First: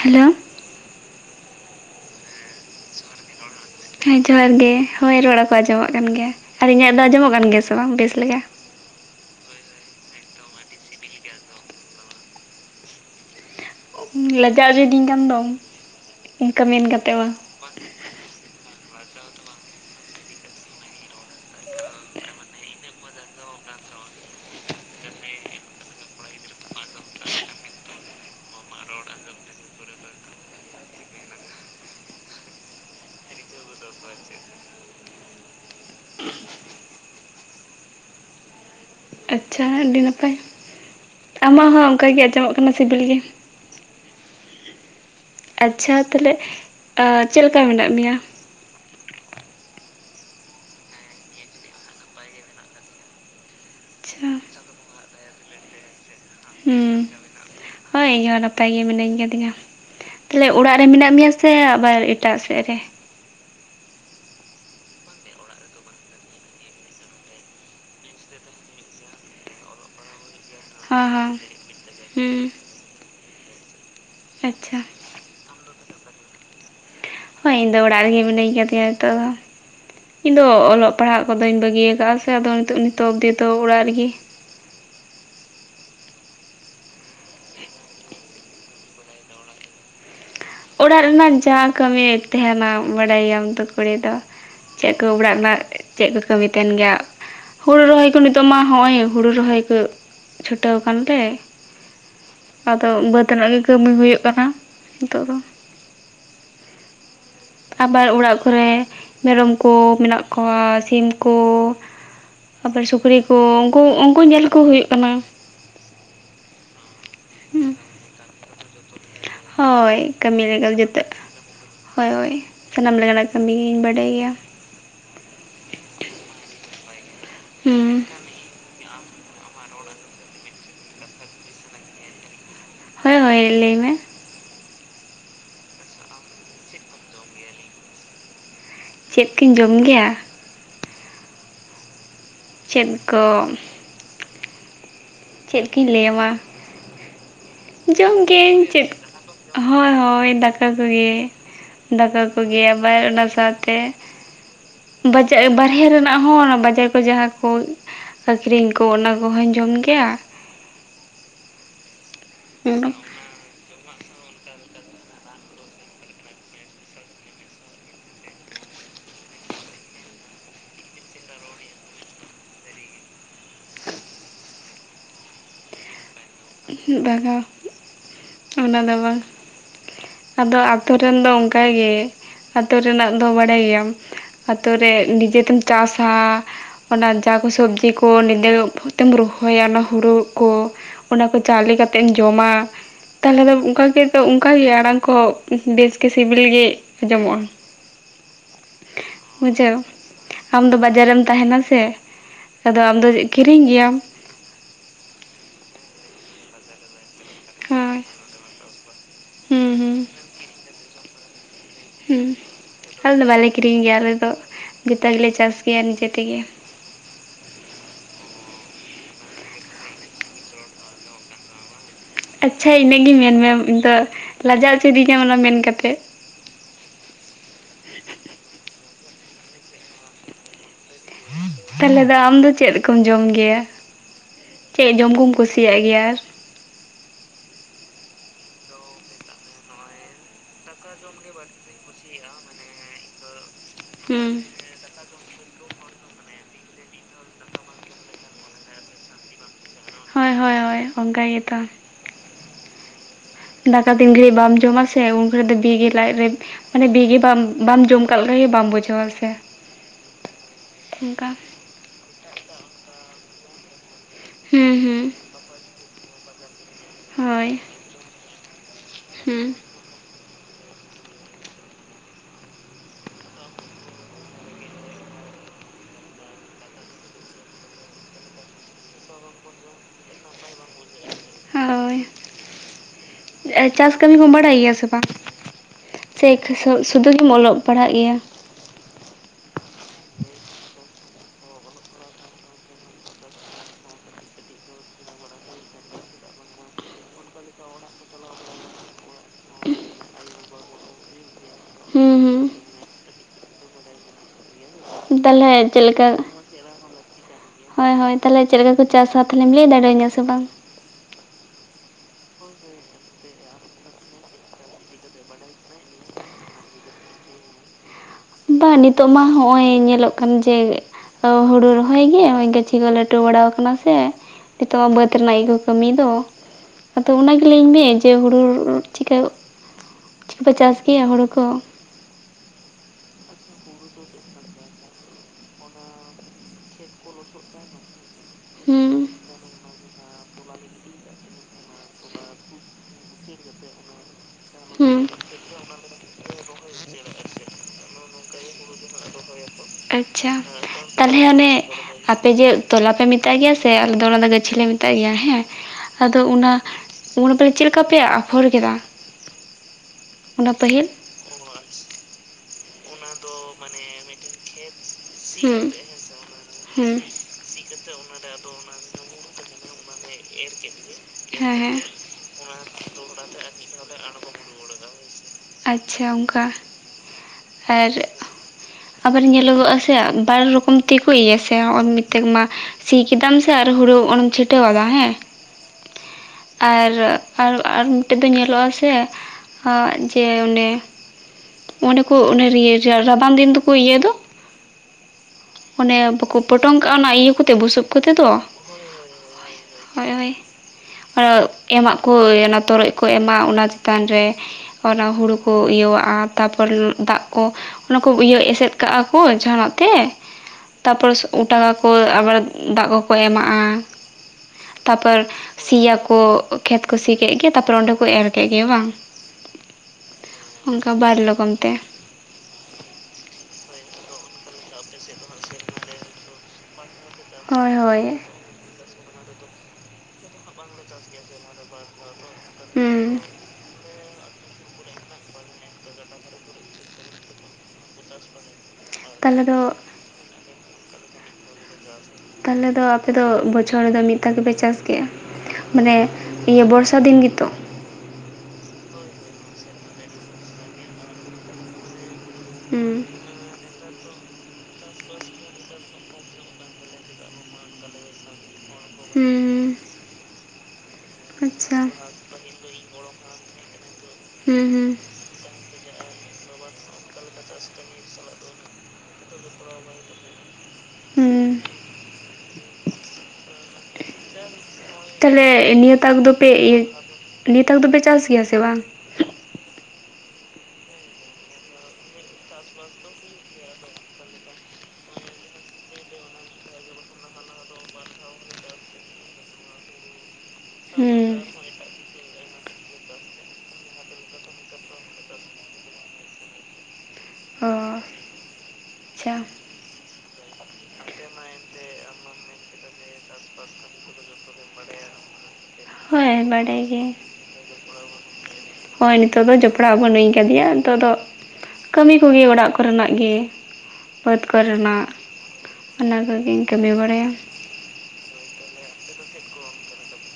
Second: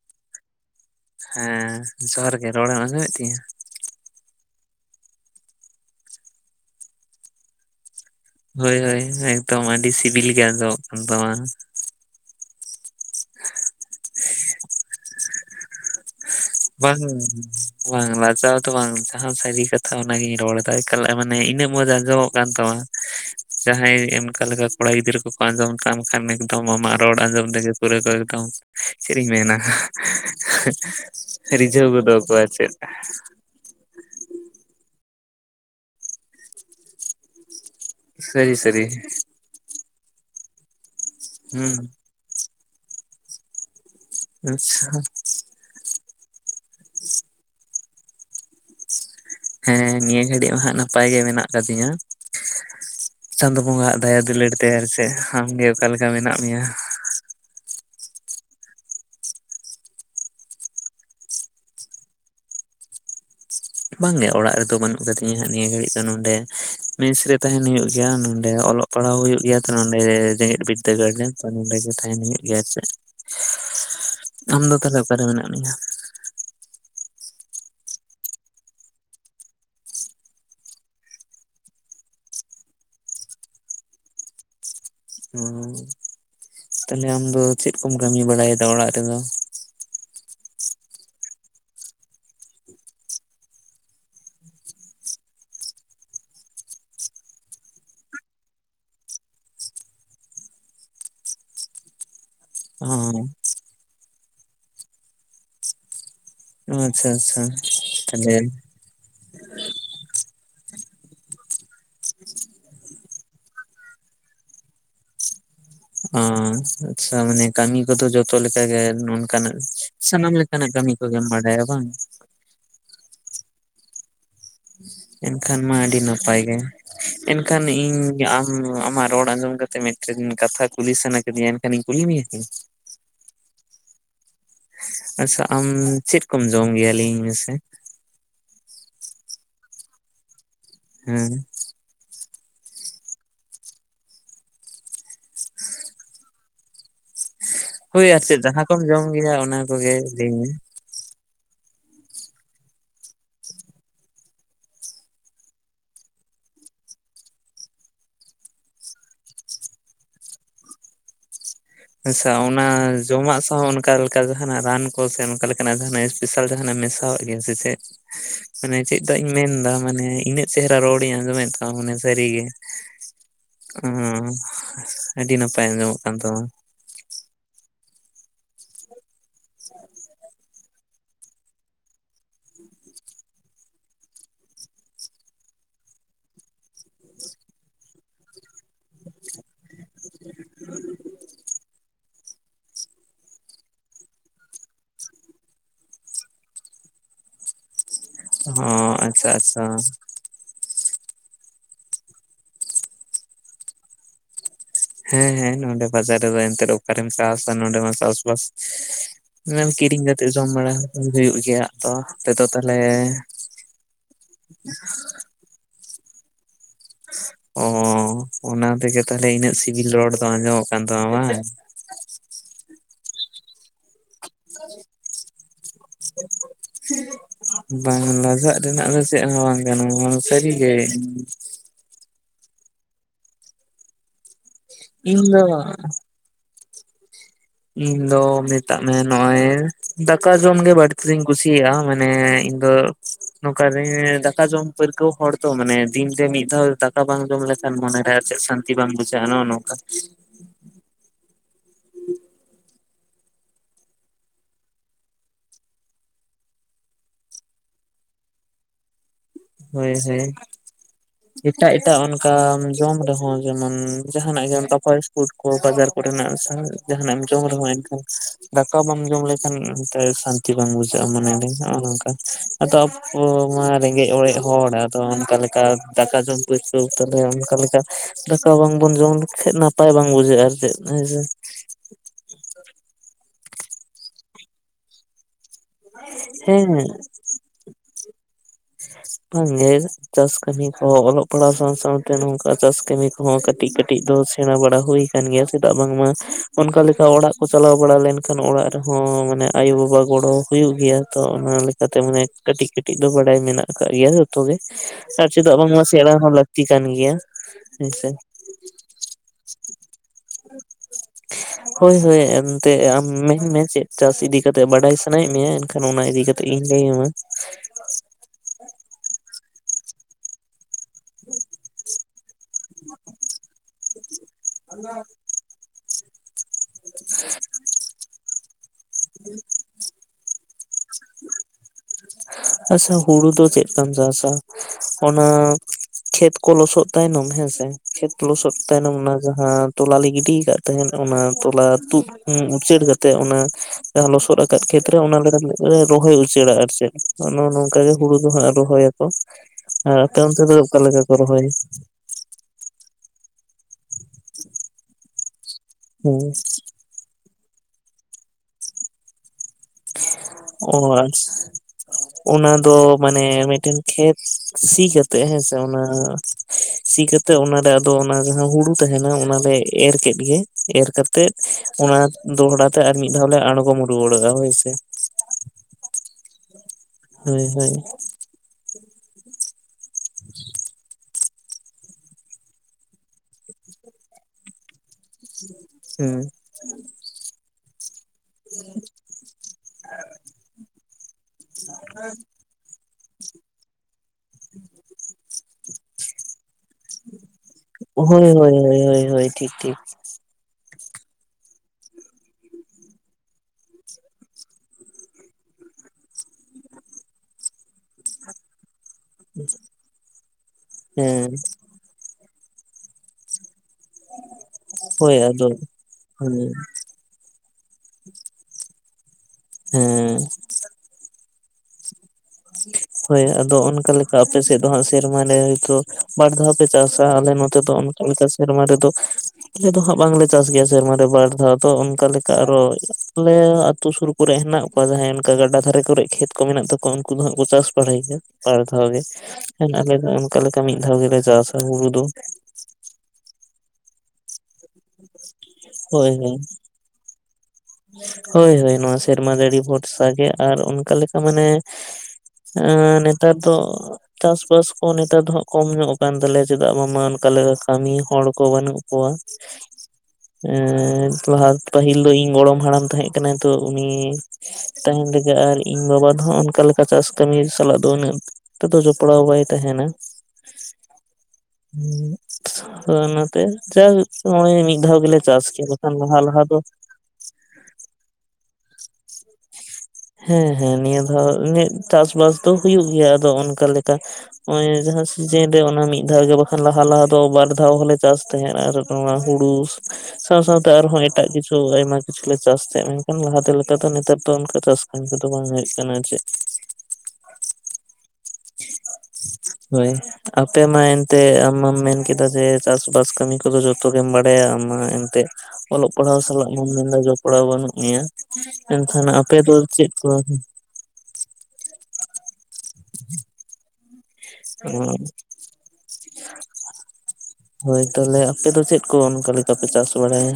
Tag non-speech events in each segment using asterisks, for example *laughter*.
Hello. ᱦᱮᱸ ᱡᱚᱦᱟᱨ ᱜᱮ᱾ ᱨᱚᱲᱮᱢ ᱟᱸᱡᱚᱢᱮᱫ ᱛᱤᱧᱟᱹ? ᱦᱮᱸ ᱡᱚᱦᱟᱨ ᱜᱮ, ᱦᱳᱭ ᱨᱚᱲᱟ ᱠᱚ ᱟᱸᱡᱚᱢᱚᱜ ᱠᱟᱱ ᱜᱮᱭᱟ, ᱟᱨ ᱤᱧᱟᱹᱜ ᱫᱚ ᱟᱸᱡᱚᱢᱚᱜ ᱠᱟᱱ ᱜᱮᱭᱟ ᱥᱮ ᱵᱟᱝ ᱵᱮᱥ ᱞᱮᱠᱟ? ᱦᱳᱭ ᱦᱳᱭ ᱮᱠᱫᱚᱢ ᱟᱹᱰᱤ ᱥᱤᱵᱤᱞ ᱜᱮ ᱟᱸᱡᱚᱢᱚᱜ ᱠᱟᱱ ᱛᱟᱢᱟ᱾ ᱦᱩᱸ ᱞᱟᱡᱟᱣ ᱦᱚᱪᱚᱭᱫᱤᱧ ᱠᱟᱱ ᱫᱚᱢ᱾ ᱚᱱᱠᱟ ᱢᱮᱱ ᱵᱟᱝ ᱠᱟᱛᱮ ᱢᱟ ᱵᱟᱝ ᱞᱟᱡᱟᱣ ᱫᱚ ᱵᱟᱝ ᱡᱟᱦᱟᱸ ᱥᱟᱹᱨᱤ ᱠᱟᱛᱷᱟ ᱚᱱᱟ ᱜᱤᱧ ᱨᱚᱲ ᱮᱫᱟ ᱮᱠᱟᱞ ᱢᱟᱱᱮ ᱤᱱᱟᱹᱜ ᱢᱚᱸᱡᱽ ᱟᱸᱡᱚᱢᱚᱜ ᱠᱟᱱ ᱛᱟᱢᱟ, ᱡᱟᱦᱟᱸᱭ ᱮᱢᱠᱟ ᱞᱮᱠᱟ ᱠᱚᱲᱟ ᱜᱤᱫᱽᱨᱟᱹ ᱠᱚᱠᱚ ᱟᱸᱡᱚᱢ ᱛᱟᱢ ᱠᱟᱱ ᱠᱷᱟᱱ ᱮᱠᱫᱚᱢ ᱟᱢᱟᱜ ᱨᱚᱲ ᱟᱸᱡᱚᱢ ᱛᱮᱜᱮ ᱯᱩᱨᱟᱹ ᱠᱚ ᱮᱠᱫᱚᱢ, ᱪᱮᱫ ᱤᱧ ᱢᱮᱱᱟ, ᱨᱤᱡᱷᱟᱹᱣ ᱜᱚᱫᱚᱜ ᱟᱠᱚ ᱟᱨ ᱪᱮᱫ᱾ ᱥᱟᱹᱨᱤ ᱥᱟᱹᱨᱤ᱾ ᱟᱪᱪᱷᱟ ᱟᱹᱰᱤ ᱱᱟᱯᱟᱭ, ᱟᱢᱟᱜ ᱦᱩᱸ ᱦᱚᱸ ᱚᱝᱠᱟ ᱜᱮ ᱟᱸᱡᱚᱢᱚᱜ ᱠᱟᱱᱟ ᱥᱤᱵᱤᱞ ᱜᱮ᱾ ᱟᱪᱪᱷᱟ᱾ ᱟᱪᱪᱷᱟ ᱛᱟᱦᱚᱞᱮ, ᱟᱸ ᱪᱮᱫ ᱞᱮᱠᱟ ᱢᱮᱱᱟᱜ ᱢᱮᱭᱟ? ᱦᱮᱸ ᱱᱤᱭᱟᱹ ᱜᱷᱟᱹᱲᱤᱡ ᱢᱟ ᱦᱟᱸᱜ ᱱᱟᱯᱟᱭ ᱜᱮ ᱢᱮᱱᱟᱜ ᱠᱟᱫᱤᱧᱟ᱾ ᱪᱟᱸᱫᱚ ᱵᱚᱸᱜᱟᱣᱟᱜ ᱫᱟᱭᱟ ᱟᱪᱪᱷᱟ ᱫᱩᱞᱟᱹᱲ ᱛᱮ ᱟᱨ ᱪᱮᱫ, ᱟᱢ ᱜᱮ ᱚᱠᱟ ᱞᱮᱠᱟ ᱢᱮᱱᱟᱜ ᱢᱮᱭᱟ? ᱦᱩᱸ ᱦᱳᱭ ᱤᱧᱦᱚᱸ ᱱᱟᱯᱟᱭ ᱜᱮ ᱢᱤᱱᱟᱹᱧ ᱠᱟᱹᱫᱤᱧᱟ᱾ ᱛᱟᱦᱚᱞᱮ ᱚᱲᱟᱜ ᱨᱮ ᱢᱮᱱᱟᱜ ᱢᱮᱭᱟ ᱥᱮ ᱟᱵᱟᱨ ᱮᱴᱟᱜ ᱥᱮᱫ ᱨᱮ? ᱵᱟᱝᱜᱮ ᱚᱲᱟᱜ ᱨᱮᱫᱚ ᱵᱟᱹᱱᱩᱜ ᱠᱟᱫᱤᱧᱟ ᱦᱟᱸᱜ ᱱᱤᱭᱟᱹ ᱜᱷᱟᱹᱲᱤᱡ ᱫᱚ ᱱᱚᱰᱮ, ᱢᱮᱥ ᱨᱮ ᱛᱟᱦᱮᱸᱱ ᱦᱩᱭᱩᱜ ᱜᱮᱭᱟ ᱱᱚᱰᱮ ᱚᱞᱚᱜ ᱯᱟᱲᱦᱟᱣ ᱦᱩᱭᱩᱜ ᱜᱮᱭᱟ ᱛᱚ ᱱᱚᱸᱰᱮ ᱡᱮᱜᱮᱛ ᱵᱤᱨᱤᱫᱟᱹᱜᱟᱲ ᱦᱚᱸ ᱨᱮ, ᱦᱚᱸ ᱛᱚ ᱱᱚᱰᱮ ᱜᱮ ᱛᱟᱦᱮᱸᱱ ᱦᱩᱭᱩᱜ ᱦᱩᱸ ᱜᱮᱭᱟ ᱟᱨ ᱪᱮᱫ᱾ ᱟᱢ ᱫᱚ ᱟᱪᱪᱷᱟ ᱛᱟᱦᱚᱞᱮ ᱚᱠᱟ ᱨᱮ ᱢᱮᱱᱟᱜ ᱢᱮᱭᱟ? ᱦᱳᱭ ᱤᱧ ᱫᱚ ᱚᱲᱟᱜ ᱨᱮᱜᱮ ᱢᱤᱱᱟᱹᱧ ᱟᱠᱟᱫᱤᱧᱟ ᱛᱚ᱾ ᱤᱧ ᱫᱚ ᱚᱞᱚᱜ ᱯᱟᱲᱦᱟᱜ ᱠᱚᱫᱚᱧ ᱵᱟᱹᱜᱤᱭᱟᱠᱟᱜ-ᱟ ᱥᱮ ᱟᱫᱚ ᱱᱤᱛᱚᱜ ᱱᱤᱛᱚᱜ ᱚᱵᱫᱤ ᱫᱚ ᱚᱲᱟᱜ ᱨᱤᱜᱤ᱾ ᱚᱸᱻ ᱛᱟᱦᱚᱞᱮ ᱟᱢ ᱫᱚ ᱪᱮᱫ ᱠᱚᱢ ᱠᱟᱹᱢᱤ ᱵᱟᱲᱟᱭᱮᱫᱟ ᱚᱲᱟᱜ ᱨᱮᱫᱚ? ᱚᱲᱟᱜ ᱨᱮᱱᱟᱜ ᱡᱟᱦᱟᱸ ᱠᱟᱹᱢᱤ ᱛᱟᱦᱮᱸᱱᱟ ᱵᱟᱰᱟᱭ ᱜᱮᱭᱟᱹᱢ ᱛᱚ ᱠᱩᱲᱤ ᱫᱚ᱾ ᱪᱮᱫ ᱠᱚ ᱚᱲᱟᱜ ᱨᱮᱱᱟᱜ ᱪᱮᱫ ᱠᱚ ᱠᱟᱹᱢᱤ ᱛᱟᱦᱮᱱ ᱜᱮᱭᱟ? ᱦᱩᱲᱩ ᱨᱚᱦᱚᱭ ᱠᱚ ᱱᱤᱛᱚᱜ ᱢᱟ ᱦᱚᱜᱼᱚᱭ ᱦᱩᱲᱩ ᱨᱚᱦᱚᱭ ᱠᱚ ᱪᱷᱩᱴᱟᱹᱣ ᱟᱠᱟᱱ ᱞᱮ ᱾ *unintelligible* ᱟᱫᱚ ᱵᱟᱹᱫᱽ ᱨᱮᱱᱟᱜ ᱜᱮ ᱠᱟᱹᱢᱤ ᱦᱩᱭᱩᱜ ᱠᱟᱱᱟ ᱱᱤᱛᱚᱜ ᱫᱚ, ᱟᱪᱪᱷᱟ ᱟᱪᱪᱷᱟ, ᱟᱵᱟᱨ ᱚᱲᱟᱜ ᱠᱚ ᱛᱟᱦᱚᱞᱮ ᱨᱮ ᱢᱮᱨᱚᱢ ᱠᱚ ᱢᱮᱱᱟᱜ ᱠᱚᱣᱟ ᱥᱤᱢ ᱠᱚ, ᱛᱟᱯᱚᱨ ᱥᱩᱠᱨᱤ ᱠᱚ ᱩᱱᱠᱩ ᱩᱱᱠᱩ ᱧᱮᱞ ᱠᱚ ᱦᱩᱭᱩᱜ ᱠᱟᱱᱟ, ᱟ ᱟᱪᱪᱷᱟ ᱢᱟᱱᱮ ᱦᱩᱸ ᱠᱟᱹᱢᱤ, ᱟᱫᱚ ᱡᱚᱛᱚ ᱞᱮᱠᱟᱜ ᱜᱮ ᱱᱚᱝᱠᱟᱱᱟᱜ ᱦᱳᱭ ᱥᱟᱱᱟᱢ ᱠᱟᱹᱢᱤ ᱞᱮᱠᱟᱱᱟᱜ ᱞᱮᱠᱟ ᱠᱟᱹᱢᱤ ᱡᱚᱛᱚ ᱠᱚᱜᱮᱢ ᱵᱟᱲᱟᱭᱟ ᱵᱟᱝ? ᱦᱳᱭ ᱦᱳᱭ ᱥᱟᱱᱟᱢ ᱞᱮᱠᱟ ᱱᱟᱜ ᱠᱟᱹᱢᱤ ᱜᱤᱧ ᱵᱟᱰᱟᱭ ᱜᱮᱭᱟ ᱾ ᱮᱱᱠᱷᱟᱱ ᱢᱟ ᱟᱹᱰᱤ ᱱᱟᱯᱟᱭ ᱜᱮ ᱾ ᱮᱱᱠᱷᱟᱱ ᱤᱧ ᱦᱩᱸ ᱟᱢ ᱟᱢᱟᱜ ᱨᱚᱲ ᱟᱸᱡᱚᱢ ᱠᱟᱛᱮ ᱢᱮᱫ, ᱠᱟᱛᱷᱟ ᱠᱩᱞᱤ ᱥᱟᱱᱟ ᱠᱤᱫᱤᱧᱟ ᱮᱱ ᱠᱷᱟᱱᱤᱧ ᱠᱩᱞᱤ ᱢᱮᱭᱟ ᱠᱤ? ᱦᱳᱭ ᱦᱳᱭ ᱞᱟᱹᱭ ᱢᱮ, ᱟᱪᱪᱷᱟ, ᱟᱢ ᱪᱮᱫ ᱠᱚᱢ ᱡᱚᱢ ᱜᱮᱭᱟ ᱞᱟᱹᱭ ᱤᱧ ᱢᱮᱥᱮ? ᱪᱮᱫ ᱠᱚᱧ ᱡᱚᱢ ᱜᱮᱭᱟ? ᱦᱮᱸ, ᱪᱮᱫ ᱠᱚ, ᱪᱮᱫ ᱠᱟᱹᱧ ᱞᱟᱹᱭ ᱟᱢᱟ? ᱦᱳᱭ ᱡᱚᱢ ᱟᱨ ᱜᱤᱭᱟᱹᱧ ᱡᱟᱦᱟᱸ ᱠᱚᱢ ᱪᱮᱫ ᱡᱚᱢ ᱜᱮᱭᱟ ᱚᱱᱟ ᱦᱳᱭ ᱠᱚᱜᱮ ᱞᱟᱹᱭ ᱦᱳᱭ ᱢᱮ ᱫᱟᱠᱟ, ᱠᱚᱜᱮ ᱫᱟᱠᱟ ᱠᱚᱜᱮ ᱟᱵᱟᱨ ᱚᱱᱟ ᱥᱟᱶᱛᱮ, ᱵᱟᱡᱟ ᱵᱟᱨᱦᱮ ᱨᱮᱱᱟᱜ ᱦᱚᱸ ᱚᱱᱟ ᱵᱟᱡᱟᱨ ᱠᱚ ᱡᱟᱦᱟᱸ ᱠᱚ, ᱟᱠᱷᱨᱤᱧ ᱠᱚ ᱚᱱᱟ ᱠᱚᱦᱚᱧ ᱡᱚᱢ ᱜᱮᱭᱟ, ᱟᱪᱪᱷᱟ, ᱚᱱᱟ ᱡᱚᱢᱟᱜ ᱥᱟᱶ, ᱚᱱᱠᱟ ᱞᱮᱠᱟ ᱡᱟᱦᱱᱟᱜ ᱨᱟᱱ ᱠᱚ ᱥᱮ ᱚᱱᱠᱟ ᱞᱮᱠᱟᱱᱟᱜ ᱡᱟᱦᱱᱟᱜ ᱥᱯᱮᱥᱟᱞ ᱡᱟᱦᱟᱱᱟᱜ ᱢᱮᱥᱟᱣᱟᱜ ᱜᱮᱭᱟ ᱥᱮ ᱪᱮᱫ? ᱢᱟᱱᱮ ᱪᱮᱫᱟᱜ ᱤᱧ ᱢᱮᱱᱫᱟ ᱢᱟᱱᱮ ᱤᱱᱟᱹᱜ ᱪᱮᱦᱨᱟ ᱨᱚᱲᱤᱧ ᱟᱸᱡᱚᱢ ᱮᱫ ᱛᱟᱢᱟ ᱢᱟᱱᱮ ᱥᱟᱹᱨᱤ ᱜᱮ, ᱚ ᱟᱹᱰᱤ ᱱᱟᱯᱟᱭ ᱟᱸᱡᱚᱢᱚᱜ ᱠᱟᱱ ᱛᱟᱢᱟ, ᱫᱟᱜᱟᱣ ᱚᱱᱟ ᱫᱚ ᱵᱟᱝ, ᱟᱫᱚ ᱟᱹᱛᱳ ᱨᱮᱱ ᱫᱚ ᱚᱱᱠᱟᱜᱮ ᱟᱹᱛᱳ ᱨᱮᱱᱟᱜ ᱫᱚ ᱵᱟᱲᱟᱭ ᱜᱮᱭᱟᱢ, ᱟᱹᱛᱳ ᱨᱮ ᱱᱤᱡᱮᱛᱮᱢ ᱪᱟᱥᱟ, ᱚᱱᱟ ᱡᱟ ᱠᱚ ᱥᱚᱵᱽᱡᱤ ᱠᱚ ᱱᱤᱱᱟᱹᱜ ᱵᱷᱚᱨᱛᱮᱢ ᱨᱚᱦᱚᱭᱟ ᱚᱱᱟ ᱦᱩᱲᱩ ᱠᱚ, ᱚᱱᱟ ᱠᱚ ᱪᱟᱣᱞᱮ ᱠᱟᱛᱮᱫ ᱮᱢ ᱡᱚᱢᱟ, ᱛᱟᱦᱚᱞᱮ ᱫᱚ ᱚᱝᱠᱟ ᱜᱮᱛᱚ ᱚᱝᱠᱟᱜ ᱜᱮ ᱟᱲᱟᱝ ᱠᱚᱦᱚᱸ ᱵᱮᱥ ᱜᱮ ᱥᱤᱵᱤᱞ ᱜᱮ, ᱟᱸᱡᱚᱢᱚᱜᱼᱟ, ᱦᱚᱸ ᱟᱪᱪᱷᱟ ᱟᱪᱪᱷᱟ, ᱵᱩᱡᱷᱟᱹᱣ ᱟᱢ ᱫᱚ ᱵᱟᱡᱟᱨᱮᱢ ᱛᱟᱦᱮᱱᱟ ᱥᱮ ᱟᱫᱚ ᱟᱢᱫᱚ ᱠᱤᱨᱤᱧ ᱜᱮᱭᱟᱢ, ᱦᱮᱸ ᱦᱮᱸ, ᱱᱚᱰᱮ ᱵᱟᱡᱟᱨ ᱨᱮ ᱫᱚ ᱮᱱᱛᱮ, ᱚᱠᱟᱨᱮᱢ ᱪᱟᱥᱟ ᱱᱚᱰᱮ ᱢᱟ ᱦᱳᱭ ᱪᱟᱥᱵᱟᱥ ᱦᱩᱸ ᱠᱤᱨᱤᱧ ᱠᱟᱛᱮᱫ ᱡᱚᱢ ᱵᱟᱲᱟ ᱦᱩᱭᱩᱜ ᱜᱮᱭᱟ, ᱛᱚ ᱦᱮᱸ ᱟᱯᱮ ᱫᱚ ᱛᱟᱦᱚᱞᱮ ᱟᱞᱮ ᱫᱚ ᱵᱟᱞᱮ ᱠᱤᱨᱤᱧ ᱜᱮᱭᱟ ᱟᱞᱮ ᱫᱚ ᱡᱚᱛᱚ ᱜᱮᱞᱮ ᱪᱟᱥ ᱜᱮᱭᱟ ᱱᱤᱡᱮ ᱛᱮ ᱜᱮ, ᱚ ᱚᱱᱟ ᱛᱮᱜᱮ ᱛᱟᱦᱚᱞᱮ ᱤᱱᱟᱹᱜ ᱥᱤᱵᱤᱞ ᱨᱚᱲ ᱫᱚ ᱟᱸᱡᱚᱢᱚᱜ ᱠᱟᱱ ᱛᱟᱢᱟ ᱵᱟᱝ? ᱟᱪᱪᱷᱟ ᱤᱱᱟᱹᱜ ᱜᱮ ᱢᱮᱱᱢᱮ ᱤᱧ ᱫᱚ ᱞᱟᱡᱟᱣ ᱚᱪᱚᱫᱤᱧᱟᱢ ᱚᱱᱟ ᱢᱮᱱ ᱠᱟᱛᱮᱫ, ᱵᱟᱝ, ᱞᱟᱡᱟᱜ ᱨᱮᱱᱟᱜ ᱫᱚ ᱪᱮᱫ ᱦᱚᱸ ᱵᱟᱝ ᱠᱟᱱᱟ ᱥᱟᱹᱨᱤ ᱜᱮ, *unintelligible* ᱛᱟᱦᱚᱞᱮ ᱫᱚ ᱟᱢ ᱫᱚ ᱪᱮᱫ ᱠᱚᱢ ᱡᱚᱢ ᱜᱮᱭᱟ ᱪᱮᱫ ᱡᱚᱢ ᱤᱧ ᱠᱚᱢ ᱫᱚ ᱠᱩᱥᱤᱭᱟᱜ ᱜᱮᱭᱟ? ᱤᱧ ᱫᱚ ᱢᱮᱛᱟᱜ ᱢᱮ ᱱᱚᱜ-ᱚᱭ, ᱫᱟᱠᱟ ᱡᱚᱢ ᱜᱮ ᱵᱟᱹᱲᱛᱤ ᱫᱩᱧ ᱠᱩᱥᱤᱭᱟᱜᱼᱟ ᱢᱟᱱᱮ ᱤᱧ ᱫᱚ ᱱᱚᱠᱟ ᱨᱮᱸ ᱫᱟᱠᱟ ᱦᱩᱸ ᱡᱚᱢ ᱯᱟᱹᱨᱠᱟᱹᱣ ᱦᱚᱲ ᱛᱚ ᱢᱟᱱᱮ ᱫᱤᱱᱨᱮ ᱢᱤᱫ ᱫᱷᱟᱣ ᱫᱟᱠᱟ ᱵᱟᱝ ᱡᱚᱢ ᱞᱮᱠᱷᱟᱱ ᱢᱚᱱᱮᱨᱮ ᱟᱨ ᱪᱮᱫ ᱥᱟᱱᱛᱤ ᱵᱟᱝ ᱵᱩᱡᱷᱟᱹᱜᱼᱟ ᱱᱚᱜᱼᱚ ᱱᱚᱠᱟ᱾ ᱦᱳᱭ ᱦᱳᱭ ᱦᱳᱭ ᱚᱝᱠᱟ ᱜᱮᱛᱚ᱾ *inaudible* ᱫᱟᱠᱟ ᱛᱤᱱ ᱜᱷᱟᱹᱲᱤᱡ ᱵᱟᱢ ᱡᱚᱢᱟ ᱥᱮ ᱩᱱ ᱜᱷᱟᱹᱲ ᱫᱚ ᱵᱤᱜᱤ ᱞᱟᱡ ᱨᱮ ᱢᱟᱱᱮ ᱵᱤᱜᱤ ᱵᱟᱢ ᱵᱟᱢ ᱡᱚᱢ ᱠᱟᱜ ᱞᱮᱠᱟ ᱜᱮ ᱵᱟᱢ ᱵᱩᱡᱷᱟᱹᱣᱟ ᱥᱮ᱾ ᱦᱳᱭ ᱦᱳᱭ ᱚᱱᱠᱟ ᱮᱴᱟᱜ ᱮᱴᱟᱜ ᱚᱱᱠᱟᱢ ᱡᱚᱢ ᱨᱮᱦᱚᱸ ᱡᱮᱢᱚᱱ ᱡᱟᱦᱟᱸᱱᱟᱜ ᱜᱮ ᱚᱱᱠᱟ ᱦᱩᱸ ᱦᱩᱸ ᱯᱷᱟᱨᱥᱯᱷᱩᱴ ᱠᱚ ᱵᱟᱡᱟᱨ ᱠᱚᱨᱮᱱᱟᱜ ᱥᱟᱶ ᱡᱟᱦᱟᱸᱱᱟᱜ ᱮᱢ ᱡᱚᱢ ᱦᱳᱭ ᱨᱮᱦᱚᱸ ᱮᱱᱠᱷᱟᱱ ᱫᱟᱠᱟ ᱵᱟᱢ ᱡᱚᱢ ᱦᱩᱸ ᱞᱮᱠᱷᱟᱱ ᱮᱱᱛᱮ ᱥᱟᱱ ᱛᱤ ᱵᱟᱝ ᱵᱩᱡᱷᱟᱹᱜᱼᱟ ᱢᱚᱱᱮ ᱞᱮᱱ ᱱᱚᱜᱼᱚ ᱱᱚᱝᱠᱟ ᱟᱫᱚ ᱟᱵᱚ ᱢᱟ ᱨᱮᱸᱜᱮᱡ ᱚᱲᱮᱡ ᱦᱚᱲ ᱟᱫᱚ ᱚᱱᱠᱟ ᱞᱮᱠᱟ ᱫᱟᱠᱟ ᱡᱚᱢ ᱯᱟᱹᱭᱠᱟᱹᱣ ᱛᱷᱟᱞᱮ ᱚᱱᱠᱟ ᱞᱮᱠᱟ ᱫᱟᱠᱟ ᱵᱟᱝᱵᱚᱱ ᱡᱚᱢ ᱞᱮᱠᱷᱟᱡ ᱱᱟᱯ ᱯᱟᱭ ᱵᱟᱝ ᱵᱩᱡᱷᱟᱹᱜᱼᱟ ᱟᱨ ᱪᱮᱫ ᱦᱮᱸᱥᱮ ᱦᱳᱭ ᱟᱨ ᱪᱟᱥ ᱠᱟᱹᱢᱤ ᱠᱚᱢ ᱵᱟᱲᱟᱭ ᱜᱮᱭᱟ ᱥᱮ ᱵᱟᱝ? ᱥᱮᱠ ᱥᱩ ᱥᱩᱫᱷᱩ ᱜᱮᱢ ᱚᱞᱚᱜ ᱯᱟᱲᱦᱟᱜ ᱜᱮᱭᱟ? ᱵᱟᱝ ᱜᱮ ᱪᱟᱥ ᱠᱟᱹᱢᱤ ᱠᱚᱦᱚᱸ ᱚᱞᱚᱜ ᱯᱟᱲᱦᱟᱣ ᱥᱟᱶ ᱥᱟᱶᱛᱮ ᱱᱚᱝᱠᱟ ᱪᱟᱥ ᱠᱟᱹᱢᱤ ᱠᱚᱦᱚᱸ ᱠᱟᱹᱴᱤᱡ ᱠᱟᱹᱴᱤᱡ ᱫᱚ ᱥᱮᱬᱟ ᱵᱟᱲᱟ ᱦᱩᱭ ᱠᱟᱱ ᱜᱮᱭᱟ ᱪᱮᱫᱟᱜ ᱵᱟᱝᱢᱟ ᱚᱱᱠᱟ ᱞᱮᱠᱟ ᱚᱲᱟᱜ ᱠᱚ ᱪᱟᱞᱟᱣ ᱵᱟᱲᱟ ᱞᱮᱱᱠᱷᱟᱱ ᱚᱲᱟᱜ ᱨᱮᱦᱚᱸ ᱢᱟ ᱚᱱᱮ ᱟᱭᱳ ᱵᱟᱵᱟ ᱜᱚᱲᱚ ᱦᱩᱭᱩᱜ ᱜᱮᱭᱟ ᱛᱚ ᱚᱱᱟ ᱞᱮᱠᱟᱛᱮ ᱢᱟᱱᱮ ᱦᱩᱸ ᱠᱟᱹᱴᱤᱡ ᱠᱟᱹᱴᱤᱡ ᱫᱚ ᱵᱟᱰᱟᱭ ᱢᱮᱱᱟᱜ ᱟᱠᱟᱫ ᱜᱮᱭᱟ ᱦᱟᱹᱛ ᱛᱚᱵᱮ ᱦᱩᱸ ᱟᱨ ᱛᱟᱦᱚᱞᱮ ᱪᱮᱫᱟᱜ ᱵᱟᱝ ᱪᱮᱫ ᱢᱟ ᱞᱮᱠᱟ ᱥᱮᱬᱟ ᱦᱚᱸ ᱞᱟᱹᱠᱛᱤ ᱠᱟᱱ ᱜᱮᱭᱟ᱾ ᱦᱳᱭ ᱦᱮᱸᱥᱮ ᱦᱳᱭ ᱛᱷᱟᱞᱮ ᱪᱮᱫ ᱞᱮᱠᱟ ᱠᱚ ᱪᱟᱥᱟ ᱛᱷᱟᱞᱮᱢ ᱞᱟᱹᱭ ᱫᱟᱲᱮᱣ ᱟᱹᱧᱟᱹ ᱥᱮ ᱵᱟᱝ? *inaudible* ᱦᱳᱭ ᱦᱳᱭ ᱮᱱᱛᱮᱫ ᱟᱢ ᱢᱮᱱᱢᱮ ᱪᱮᱫ ᱪᱟᱥ ᱤᱫᱤ ᱠᱟᱛᱮᱫ ᱵᱟᱰᱟᱭ ᱥᱟᱱᱟᱭᱮᱫ ᱢᱮᱭᱟ ᱮᱱᱠᱷᱟᱱ ᱚᱱᱟ ᱤᱫᱤ ᱠᱟᱛ ᱛᱤᱡ ᱤᱧ ᱞᱟᱹᱭ ᱟᱢᱟ᱾ ᱵᱟᱝ ᱱᱤᱛᱚᱜ ᱢᱟ ᱦᱚᱸᱜ ᱚᱭ ᱧᱮᱞᱚᱜ ᱠᱟᱱ ᱡᱮ ᱦᱩᱲᱩ ᱨᱚᱦᱚᱭ ᱜᱮ ᱚᱜᱚᱭ ᱜᱟᱹᱪᱷᱤ ᱠᱚ ᱞᱟᱹᱴᱩ ᱵᱟᱲᱟᱣ ᱠᱟᱱᱟ ᱥᱮ ᱱᱤᱛᱚᱜ ᱢᱟ ᱵᱟᱹᱫᱽ ᱨᱮᱱᱟᱜ ᱜᱮᱠᱚ ᱠᱟᱹᱢᱤᱭ ᱫᱚ ᱟᱫᱚ ᱚᱱᱟ ᱜᱮᱞᱤᱧ ᱢᱮᱭᱮᱡ ᱡᱮ ᱦᱩᱲᱩᱲ ᱪᱤᱠᱟ ᱜᱚᱜ ᱪᱤᱠᱟᱯᱮ ᱪᱟᱥ ᱜᱮᱭᱟ ᱦᱳᱲᱳ ᱠᱚ? ᱟᱪᱪᱷᱟ ᱦᱩᱲᱩ ᱫᱚ ᱪᱮᱫᱠᱟᱢ ᱪᱟᱥᱟ? ᱚᱱᱟ ᱠᱷᱮᱛ ᱠᱚ ᱞᱚᱥᱚᱫ ᱛᱟᱭᱱᱚᱢ ᱦᱮᱸᱥᱮ ᱠᱷᱮᱛ ᱞᱚᱥᱚᱫ ᱦᱩᱸ ᱛᱟᱭᱱᱚᱢ ᱚᱱᱟ ᱡᱟᱦᱟᱸ ᱛᱚᱞᱟ ᱞᱮ ᱜᱤᱰᱤᱭ ᱠᱟᱜ ᱛᱟᱦᱮᱸᱱ ᱚᱱᱟ ᱛᱚᱞᱟ ᱛᱩᱫ ᱩᱸ ᱩᱪᱟᱹᱲ ᱠᱟᱛᱮᱜ ᱚᱱᱟ ᱡᱟᱦᱟᱸ ᱞᱚᱥᱚᱫ ᱮᱴᱟᱜ ᱠᱷᱮᱛ ᱨᱮ ᱚᱱᱟ ᱞᱮᱠᱟ ᱨᱮ ᱨᱚᱦᱚᱭ ᱩᱪᱟᱹᱲᱟ ᱟᱨ ᱪᱮᱫ ᱱᱚ ᱱᱚᱝᱠᱟ ᱜᱮ ᱦᱩᱲᱩ ᱫᱚ ᱦᱟᱸᱜ ᱨᱚᱦᱚᱭᱟᱠᱚ᱾ ᱟᱨ ᱟᱯᱮ ᱟᱪᱪᱷᱟ ᱚᱱᱛᱮ ᱫᱚ ᱚᱠᱟ ᱞᱮᱠᱟ ᱠᱚ ᱛᱟᱦᱚᱞᱮ ᱨᱚᱦᱚᱭ? ᱚᱱᱮ ᱟᱯᱮ ᱡᱮ ᱛᱚᱞᱟ ᱯᱮ ᱢᱮᱛᱟᱜ ᱜᱮᱭᱟ ᱥᱮ ᱟᱞᱮ ᱫᱚ ᱚᱱᱟ ᱫᱚ ᱜᱟᱹᱪᱷᱤ ᱞᱮ ᱢᱮᱛᱟᱜ ᱜᱮᱭᱟ ᱦᱮᱸ ᱟᱫᱚ ᱦᱮᱸ ᱩᱱᱟ ᱥᱩᱸᱲ ᱯᱮ ᱪᱮᱫ ᱞᱮᱠᱟ ᱯᱮ ᱟᱯᱷᱚᱨ ᱠᱮᱫᱟ? ᱚᱱᱟ ᱯᱟᱹᱦᱤᱞ? ᱚᱥ ᱚᱱᱟ ᱫᱚ ᱢᱟᱱᱮ ᱢᱤᱫᱴᱮᱱ ᱠᱷᱮᱛ ᱥᱤ ᱠᱟᱛ ᱛᱮ ᱦᱮᱸᱥᱮ ᱚᱱᱟ ᱥᱤ ᱜᱮᱫ ᱠᱟᱛᱮ ᱚᱱᱟᱨᱮ ᱟᱫᱚ ᱚᱱᱟ ᱡᱟᱦᱟᱸ ᱦᱩᱲᱩ ᱛᱮᱦᱮᱸᱱᱟ ᱚᱱᱟᱞᱮ ᱮᱨ ᱠᱮᱫ ᱜᱮ ᱮᱨ ᱠᱟᱛᱮᱫ ᱚᱱᱟ ᱫᱚᱦᱚᱲᱟ ᱛᱮ ᱟᱨ ᱢᱤᱫ ᱫᱷᱟᱣ ᱞᱮ ᱟᱬᱜᱚᱢ ᱨᱩᱣᱟᱹᱲᱟᱜᱼᱟ ᱦᱳᱭᱥᱮ᱾ ᱟᱪᱪᱷᱟ ᱚᱝᱠᱟ ᱦᱳᱭ ᱟᱨ ᱟᱵᱟᱨ ᱧᱮᱞᱚᱜᱚᱜᱼᱟᱥ ᱥᱮ ᱵᱟᱭᱤᱨ ᱨᱚᱠᱚᱢ ᱛᱤᱠ ᱠᱩᱭ ᱭᱟᱹ ᱥᱮ ᱚᱦᱚᱝ ᱢᱤᱫᱴᱮᱝ ᱢᱟ ᱥᱤ ᱠᱮᱫᱟᱢ ᱥᱮ ᱟᱨ ᱦᱩᱲᱩ ᱚᱱᱢ ᱪᱷᱤᱴᱟᱹᱣᱟᱫᱟ ᱦᱮᱸ ᱦᱩᱸ ᱟᱨ ᱟᱨ ᱟᱨ ᱴᱮᱡ ᱫᱚ ᱧᱮᱞᱚᱜᱼᱟ ᱥᱮ ᱦᱟᱹᱜ ᱡᱮ ᱚᱱᱮ ᱚᱱᱮ ᱠᱚ ᱚᱱᱮ ᱨᱤᱭᱮᱨ ᱪᱟᱹ ᱨᱟᱵᱟᱝ ᱫᱤᱱ ᱫᱚᱠᱚ ᱤᱭᱟᱹ ᱫᱚ *inaudible* ᱚᱱᱮ ᱵᱟᱠᱚ ᱯᱚᱴᱚᱢ ᱠᱟᱜᱼᱟ ᱚᱱᱟ ᱤᱭᱟᱹ ᱠᱚᱛᱮ ᱵᱩᱥᱩᱵ ᱦᱳᱭ ᱠᱚᱛᱮ ᱫᱚ ᱦᱳᱭ ᱦᱳᱭ ᱦᱳᱭ ᱦᱳᱭ ᱴᱷᱤᱠ ᱴᱷᱤᱠ ᱾ ᱦᱳᱭ, ᱦᱳᱭ᱾ *unintelligible* ᱮᱢᱟᱜ ᱠᱚ, ᱚᱱᱟ ᱛᱚᱨᱚᱡ ᱠᱚ ᱮᱢᱟ ᱚᱱᱟ ᱪᱮᱛᱟᱱ ᱨᱮ᱾ ᱚᱱᱟ ᱦᱩᱲᱩ ᱠᱚ ᱤᱭᱟᱹᱣᱟᱜᱼᱟ᱾ ᱛᱟᱨᱯᱚᱨ ᱫᱟᱜ ᱠᱚ ᱚᱱᱟ ᱠᱚ ᱤᱭᱟᱹ ᱮᱥᱮᱫ ᱠᱟᱜᱼᱟ᱾ *unintelligible* ᱡᱟᱦᱟᱱᱟᱜ ᱛᱮ, ᱛᱟᱯᱚᱨ ᱦᱮᱸ ᱚᱴᱟᱜ ᱟᱠᱚ ᱟᱵᱟᱨ ᱫᱟᱜ ᱠᱚᱠᱚ ᱮᱢᱟᱜᱼᱟ᱾ ᱦᱳᱭ ᱛᱟᱯᱚᱨ ᱟᱫᱚ ᱥᱤ ᱟᱠᱚ ᱦᱮᱸ ᱠᱷᱮᱛᱼᱼ ᱥᱤ ᱠᱮᱫ ᱜᱮ, ᱛᱟᱯᱚᱨᱮ ᱚᱸᱰᱮ ᱠᱚ ᱮᱨ ᱠᱮᱜ ᱜᱮ ᱵᱟᱝ᱾ ᱦᱩᱸ ᱚᱱᱠᱟ ᱵᱟᱨ ᱨᱚᱠᱚᱢ ᱛᱮ᱾ ᱦᱳᱭ ᱟᱫᱚ ᱚᱱᱠᱟ ᱞᱮᱠᱟ ᱟᱯᱮ ᱥᱮᱫ ᱫᱚ ᱦᱟᱸᱜ, ᱥᱮᱨᱢᱟ ᱨᱮ ᱦᱚᱭᱛᱳ ᱵᱟᱨ ᱫᱷᱟᱣ ᱯᱮᱼᱼ ᱪᱟᱥᱟ᱾ ᱟᱞᱮ ᱪᱟᱥ ᱱᱚᱛᱮ ᱫᱚ ᱦᱳᱭ ᱚᱱᱠᱟ ᱦᱳᱭ ᱞᱮᱠᱟᱼᱼ ᱥᱮᱨᱢᱟ ᱨᱮᱫᱚ ᱟᱞᱮ ᱫᱚ ᱦᱟᱸᱜ ᱵᱟᱝᱞᱮ ᱪᱟᱥ ᱜᱮᱭᱟ᱾ ᱥᱮᱨᱢᱟ ᱨᱮ ᱵᱟᱨ ᱫᱷᱟᱣ ᱫᱚ ᱚᱱᱠᱟᱼᱼ ᱟᱨᱚ ᱦᱩᱸ ᱟᱞᱮ ᱟᱛᱩ ᱥᱩᱨ ᱠᱚᱨᱮ ᱦᱮᱱᱟᱜ ᱠᱚᱣᱟ ᱾ ᱡᱟᱦᱟᱸᱭ ᱚᱱᱠᱟ ᱜᱟᱰᱟ ᱫᱷᱟᱨᱮ ᱠᱚᱨᱮ ᱠᱷᱮᱛ ᱠᱚ ᱢᱮᱱᱟᱜ ᱛᱟᱠᱚ ᱩᱱᱠᱩᱼᱼ ᱩᱱᱠᱩ ᱫᱚ ᱦᱟᱸᱜ ᱠᱚ ᱪᱟᱥ ᱵᱟᱲᱟᱭ ᱜᱮᱭᱟ ᱵᱟᱨ ᱫᱷᱟᱣ ᱜᱮ᱾ ᱛᱟᱦᱚᱞᱮ ᱫᱚ ᱟᱞᱮ ᱫᱚᱼᱼ ᱚᱠᱟ ᱞᱮᱠᱟ ᱢᱤᱫ ᱫᱷᱟᱣ ᱜᱮᱞᱮ ᱪᱟᱥᱟ ᱦᱩᱲᱩ ᱫᱚ᱾ ᱛᱟᱦᱚᱞᱮ ᱫᱚ ᱟᱯᱮ ᱫᱚ ᱵᱚᱪᱷᱚᱨ ᱨᱮᱫᱚ ᱢᱤᱫ ᱫᱟᱜ *unintelligible* ᱜᱮᱯᱮ ᱪᱟᱥᱼᱼ ᱢᱟᱱᱮ, ᱦᱳᱭ ᱦᱳᱭ ᱤᱭᱟᱹ ᱵᱚᱨᱥᱟ ᱫᱤᱱ ᱜᱮᱛᱚ᱾ ᱦᱳᱭ ᱦᱳᱭ ᱱᱚᱣᱟ ᱥᱮᱨᱢᱟ ᱡᱟᱹᱲᱤ ᱵᱷᱚᱨᱥᱟ ᱜᱮ ᱟᱨ ᱚᱱᱠᱟ ᱞᱮᱠᱟ ᱢᱟᱱᱮᱼᱼ ᱮᱸ ᱦᱩᱸ ᱱᱮᱛᱟᱨ ᱫᱚᱼᱼ ᱪᱟᱥᱵᱟᱥ ᱠᱚ ᱱᱮᱛᱟᱨ ᱫᱚ ᱦᱟᱜ ᱠᱚᱢ ᱧᱚᱜ ᱠᱟᱱ ᱛᱟᱞᱮᱭᱟ᱾ ᱪᱮᱫᱟᱜ ᱵᱟᱝᱢᱟ ᱚᱱᱠᱟ ᱞᱮᱠᱟ ᱠᱟᱹᱢᱤ ᱦᱚᱲ ᱠᱚ ᱵᱟᱹᱱᱩᱜᱼᱼ ᱠᱚᱣᱟ᱾ ᱦᱩᱸ ᱦᱮᱸ *unintelligible* ᱟᱪᱪᱷᱟ ᱯᱟᱹᱦᱤᱞ ᱫᱚ ᱤᱧ ᱜᱚᱲᱚᱢᱼᱼ ᱦᱟᱲᱟᱢ ᱛᱟᱦᱮᱸ ᱠᱟᱱᱟ ᱛᱚ, ᱩᱱᱤ ᱦᱩᱸ ᱦᱩᱸ ᱛᱟᱦᱮᱱ ᱨᱮᱼᱼ ᱟᱨ ᱤᱧ ᱵᱟᱵᱟ ᱫᱚ ᱦᱟᱜ, ᱚᱱᱠᱟ ᱞᱮᱠᱟ ᱪᱟᱥ ᱠᱟᱹᱢᱤ ᱥᱟᱞᱟᱜ ᱫᱚ ᱩᱱᱟᱹᱜ ᱛᱮᱫᱚ ᱡᱚᱯᱲᱟᱣ ᱵᱟᱭ ᱛᱟᱦᱮᱱᱟ᱾ ᱦᱩᱸ ᱦᱮᱸ *unintelligible* ᱳ ᱚᱱᱟᱛᱮ ᱡᱮ *unintelligible* ᱢᱤᱫ ᱫᱷᱟᱣ ᱜᱮᱞᱮ ᱪᱟᱥ ᱛᱟᱦᱚᱞᱮ ᱠᱮ ᱵᱟᱠᱷᱟᱱ ᱞᱟᱦᱟ ᱫᱚᱼᱼ ᱱᱮᱛᱟᱨ ᱫᱚᱯᱮ ᱪᱟᱥ ᱜᱮᱭᱟ ᱥᱮ ᱵᱟᱝ? ᱦᱮᱸ, ᱦᱮᱸ ᱱᱤᱭᱟᱹ ᱫᱷᱟᱣ ᱪᱟᱥᱵᱟᱥ ᱫᱚ ᱦᱩᱭᱩᱜ ᱜᱮᱭᱟ᱾ ᱟᱫᱚ ᱚᱱᱠᱟ ᱞᱮᱠᱟᱼᱼ ᱱᱚᱜᱚᱭ ᱡᱟᱦᱟᱸ ᱥᱤᱡᱤᱱ ᱨᱮ ᱚᱱᱟ ᱢᱤᱫ ᱫᱷᱟᱣ ᱜᱮ ᱾ ᱵᱟᱠᱷᱟᱱ ᱞᱟᱦᱟ ᱞᱟᱦᱟ ᱫᱚ ᱵᱟᱨ ᱫᱷᱟᱣ ᱦᱚᱞᱮ ᱪᱟᱥᱼᱼ ᱛᱟᱦᱮᱱᱟ ᱟᱨ *unintelligible* ᱦᱩᱲᱩ ᱥᱟᱶ ᱥᱟᱶᱛᱮ ᱟᱨᱦᱚᱸ ᱮᱴᱟᱜ ᱦᱩᱸ ᱠᱤᱪᱷᱩ ᱟᱭᱢᱟ ᱠᱤᱪᱷᱩᱞᱮ ᱪᱟᱥ ᱛᱟᱦᱮᱸᱫ ᱢᱮᱱᱠᱷᱟᱱ ᱞᱟᱦᱟᱛᱮᱼᱼ ᱫᱚ ᱱᱮᱛᱟᱨ ᱫᱚ ᱚᱱᱠᱟ ᱪᱟᱥ ᱠᱟᱹᱢᱤ ᱠᱚᱫᱚ ᱵᱟᱝ ᱦᱩᱭᱩᱜ *unintelligible* ᱠᱟᱱᱟ ᱪᱮᱫ᱾ ᱚ, ᱟᱪᱪᱷᱟ᱾ ᱦᱳᱭ ᱟᱯᱮ ᱢᱟ ᱮᱱᱛᱮ ᱟᱢᱟᱢ ᱢᱮᱱ ᱠᱮᱫᱟ ᱡᱮ ᱪᱟᱥᱵᱟᱥ ᱠᱟᱹᱢᱤ ᱠᱚᱫᱚ ᱡᱚᱛᱚ ᱜᱮᱢ ᱵᱟᱲᱟᱭᱟ᱾ ᱟᱢ ᱢᱟ ᱮᱱᱛᱮᱜ᱾ ᱚᱞᱚᱜ ᱯᱟᱲᱦᱟᱣ ᱦᱳᱭ ᱥᱟᱞᱟᱜ ᱢᱟ ᱵᱟᱰᱟᱭ ᱢᱮᱱᱫᱟ ᱜᱮ ᱡᱚᱯᱲᱟᱣ ᱵᱟᱹᱱᱩᱜ ᱢᱮᱭᱟ᱾ ᱮᱱᱠᱷᱟᱱ ᱦᱳᱭ ᱟᱯᱮ ᱱᱤᱛᱚᱜ ᱫᱚ ᱪᱮᱫ ᱡᱚᱯᱲᱟᱣ ᱠᱚᱼᱼ ᱵᱟᱹᱱᱩᱧ ᱠᱟᱫᱮᱭᱟ ᱱᱤᱛᱚᱜ ᱫᱚ, ᱠᱟᱹᱢᱤ ᱠᱚᱜᱮ ᱚᱲᱟᱜ ᱠᱚᱨᱮᱱᱟᱜ ᱜᱮᱼᱼ ᱵᱟᱹᱫᱽ ᱠᱚ ᱨᱮᱱᱟᱜ᱾ ᱚᱱᱟ ᱠᱚᱜᱮᱧ ᱠᱟᱹᱢᱤ ᱵᱟᱲᱟᱭᱟ᱾ ᱦᱳᱭ ᱛᱟᱦᱚᱞᱮ ᱟᱯᱮ ᱫᱚ ᱪᱮᱫ ᱠᱚ ᱚᱱᱠᱟ ᱞᱮᱠᱟ ᱯᱮ ᱪᱟᱥ ᱵᱟᱲᱟᱭᱟ?